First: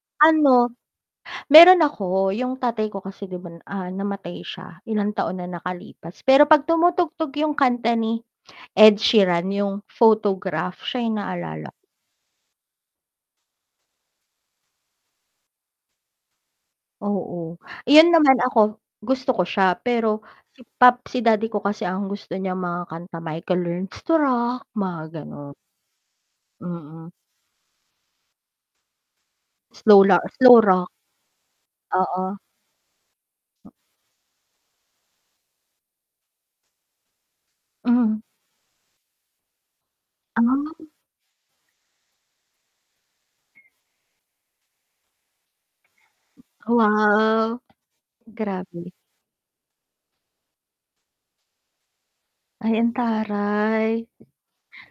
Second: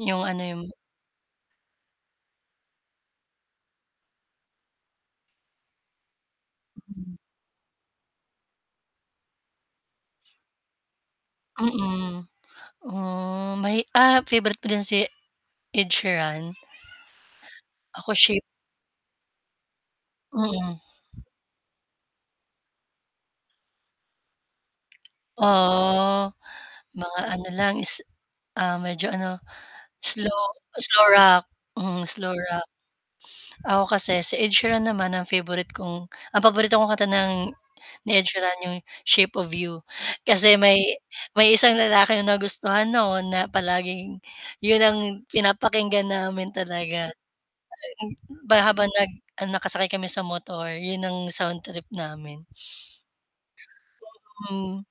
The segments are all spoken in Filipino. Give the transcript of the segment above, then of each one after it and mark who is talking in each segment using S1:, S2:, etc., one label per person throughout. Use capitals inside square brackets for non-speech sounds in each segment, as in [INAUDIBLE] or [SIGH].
S1: Yung ano yung
S2: Ano, meron ako, yung tatay ko kasi 'di ba, ah, namatay siya, ilang taon na nakalipas, pero 'pag tumutugtog yung kanta ni Ed Sheeran yung photograph siya yung naaalala ko.
S1: Mm. Ah, may ah, favorite ko din si Ed Sheeran.
S2: Oo. Iyon
S1: Ako
S2: naman
S1: ship
S2: ako, gusto ko siya pero, si
S1: Mm.
S2: pap si daddy ko kasi ang gusto niya mga kanta Michael Learns to Rock, mga gano'n.
S1: Oo.
S2: Mm.
S1: Mga ano lang is ah, medyo ano,
S2: Slow la
S1: slow
S2: slow rock.
S1: slow rock, mm, slow
S2: Oo.
S1: rock.
S2: Hm
S1: Ako kasi si Ed Sheeran naman ang favorite kong ang paborito kong kanta ng ni
S2: Mm.
S1: Ed Sheeran 'yong Shape of You. Kasi
S2: Ah.
S1: may may isang lalaki na nagustuhan noon na palaging 'yon ang pinapakinggan namin talaga.
S2: Wow.
S1: [UNINTELLIGIBLE] ba habang
S2: Grabe.
S1: nag ah, nakasakay kami sa motor 'yon ang sound trip namin.
S2: Ay, ang taray.
S1: Mm.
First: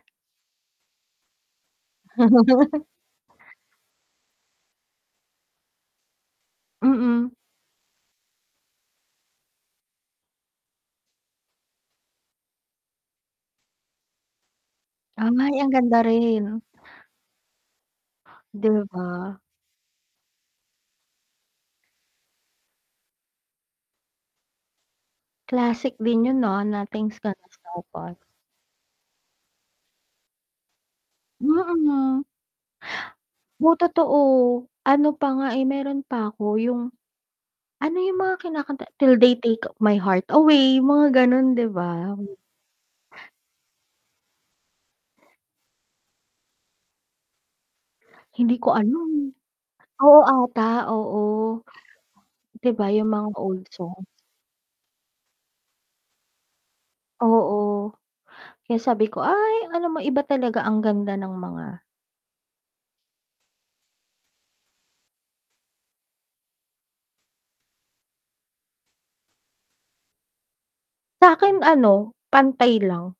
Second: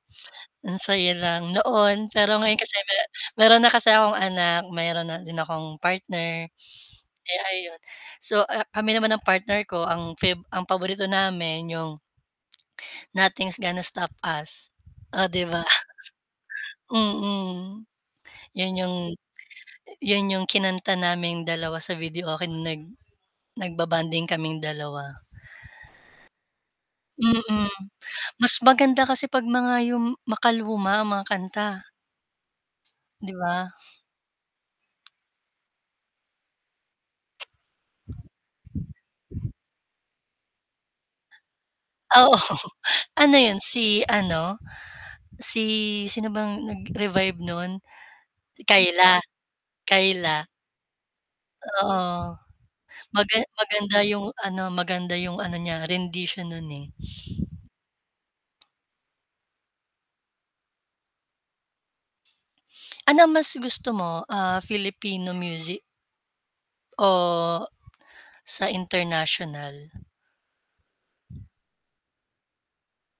S1: Ang saya lang noon pero ngayon kasi
S2: [CHUCKLES]
S1: me meron na kasi akong anak, meron na din akong partner.
S2: Mm.
S1: Eh, ayun. So a kami naman ng partner ko, ang fave ang paborito namin yung Nothing's gonna stop us. Oh, 'di
S2: Ay,
S1: ba?
S2: ang ganda rin.
S1: Mm.
S2: 'Di
S1: Yun yung
S2: ba?
S1: yun yung kinanta naming dalawa sa videoke no'ng nag nagba-bonding kaming 2.
S2: Classic din yun, ah, "Nothing's gonna
S1: Mm.
S2: stop us."
S1: Mas maganda kasi 'pag mga yung makaluma ang mga kanta.
S2: Mm.
S1: Di ba?
S2: Oo totoo. Ano pa nga eh, meron pa 'ko yung ano yung mga kinakanta, "Till They Take My Heart Away." Mga ganun 'di ba?
S1: Oo,
S2: Hmm.
S1: [LAUGHS] ano 'yon, si ano? Si sino bang nag-revive no'n?
S2: Hindi
S1: Si
S2: ko alam.
S1: Kyla?
S2: Oo
S1: Kyla.
S2: ata, oo.
S1: Oo.
S2: 'Di ba yung mga
S1: Maga
S2: old
S1: maganda
S2: songs.
S1: yung ano, maganda yung ano niya rendition nun eh.
S2: Oo. Kaya sabi ko ay alam mo iba talaga ang ganda ng mga
S1: Ano mas gusto mo? Ah, Filipino music o sa international?
S2: Sa 'kin ano, pantay lang.